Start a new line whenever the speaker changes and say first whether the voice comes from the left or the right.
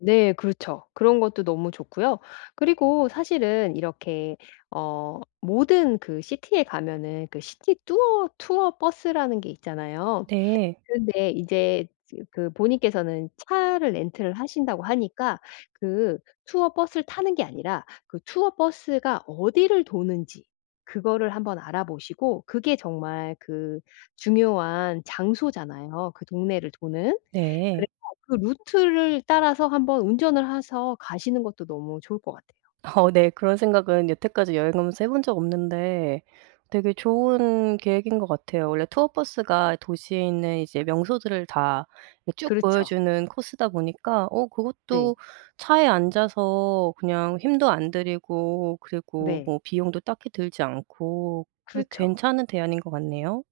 left: 네. 그렇죠. 그런 것도 너무 좋고요. 그리고 사실은 이렇게 어 모든 그 City에 에 가면은 그 City 뚜어 투어 버스라는 게 있잖아요?
right: 네.
left: 근데 이제 이제 그 본인께서는 차를 렌트를 하신다고 하니까 그 투어 버스를 타는 게 아니라 그 투어 버스가 어디를 도는지 그거를 한번 알아보시고 그게 정말 그 중요한 장소잖아요, 그 동네를 도는?
right: 네.
left: 그래서 그 루트를 따라서 한번 운전을 해서 가시는 것도 너무 좋을 것 같아요.
right: 어 네 그런 생각은 여태까지 여행 가면서 해 본 적 없는데 되게 좋은 계획인 것 같아요. 원래 투어 버스가 도시에 있는 이제 명소들을 다 이 쭉
left: 그렇죠.
right: 보여주는 코스다 보니까 어
left: 네.
right: 그것도 차에 앉아서 그냥 힘도 안 들이고 그리고
left: 네.
right: 뭐 비용도 딱히 들지 않고 꽤
left: 그렇죠.
right: 괜찮은 대안인 것 같네요?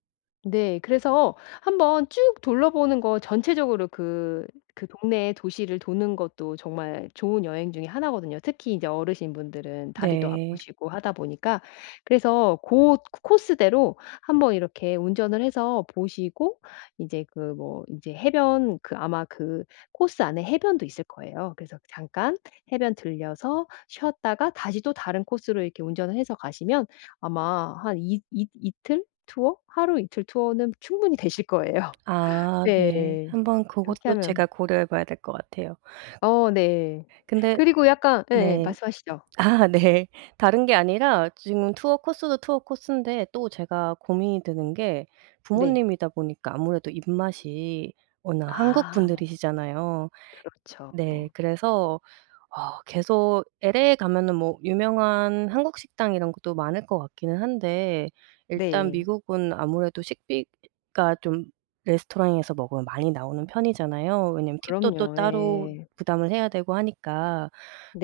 left: 네. 그래서 한번 쭉 둘러보는 거 전체적으로 그, 그 동네에 도시를 도는 것도 정말 좋은 여행 중에 1 거든요. 특히 이제 어르신 분들은 다리도
right: 네.
left: 아프시고 하다 보니까 그래서 고 옷 코스대로 한번 이렇게 운전을 해서 보시고 이제 그 뭐 이제 해변 그 아마 그 코스 안에 해변도 있을 거예요. 그래서 잠깐 해변 들러서 쉬었다가 다시 또 다른 코스로 이렇게 운전을 해서 가시면 아마 한 이 이 이틀 투어? 하루이틀 투어는 충분히 되실 거예요.
right: 아
left: 네.
right: 네. 한번
left: 이렇게
right: 그것도
left: 하면
right: 제가 고려해 봐야 될 것 같아요.
left: 어 네.
right: 근데
left: 그리고 약간 예예.
right: 네.
left: 말씀하시죠.
right: 아 네. 다른 게 아니라 지금 투어 코스도 투어 코스인데 또 제가 고민이 되는 게
left: 네.
right: 부모님이다 보니까 아무래도 입맛이 워낙 한국
left: 아.
right: 분들이시잖아요?
left: 그렇죠.
right: 네. 그래서 어 계속 LA에 가면은 뭐 유명한 한국 식당 이런 것도 많을 것 같기는 한데 일단
left: 네.
right: 미국은 아무래도 식비가 좀 레스토랑에서 먹으면 많이 나오는 편이잖아요? 왜냐면 팁도 또
left: 그럼요.
right: 따로
left: 예.
right: 부담을 해야 되고 하니까.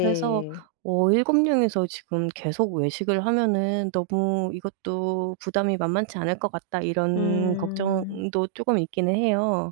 right: 그래서 어 '7 명이서 지금 계속 외식을 하면은 너무 이것도 부담이 만만치 않을 것 같다.' 이런
left: 음.
right: 걱정도 쪼금 있기는 해요.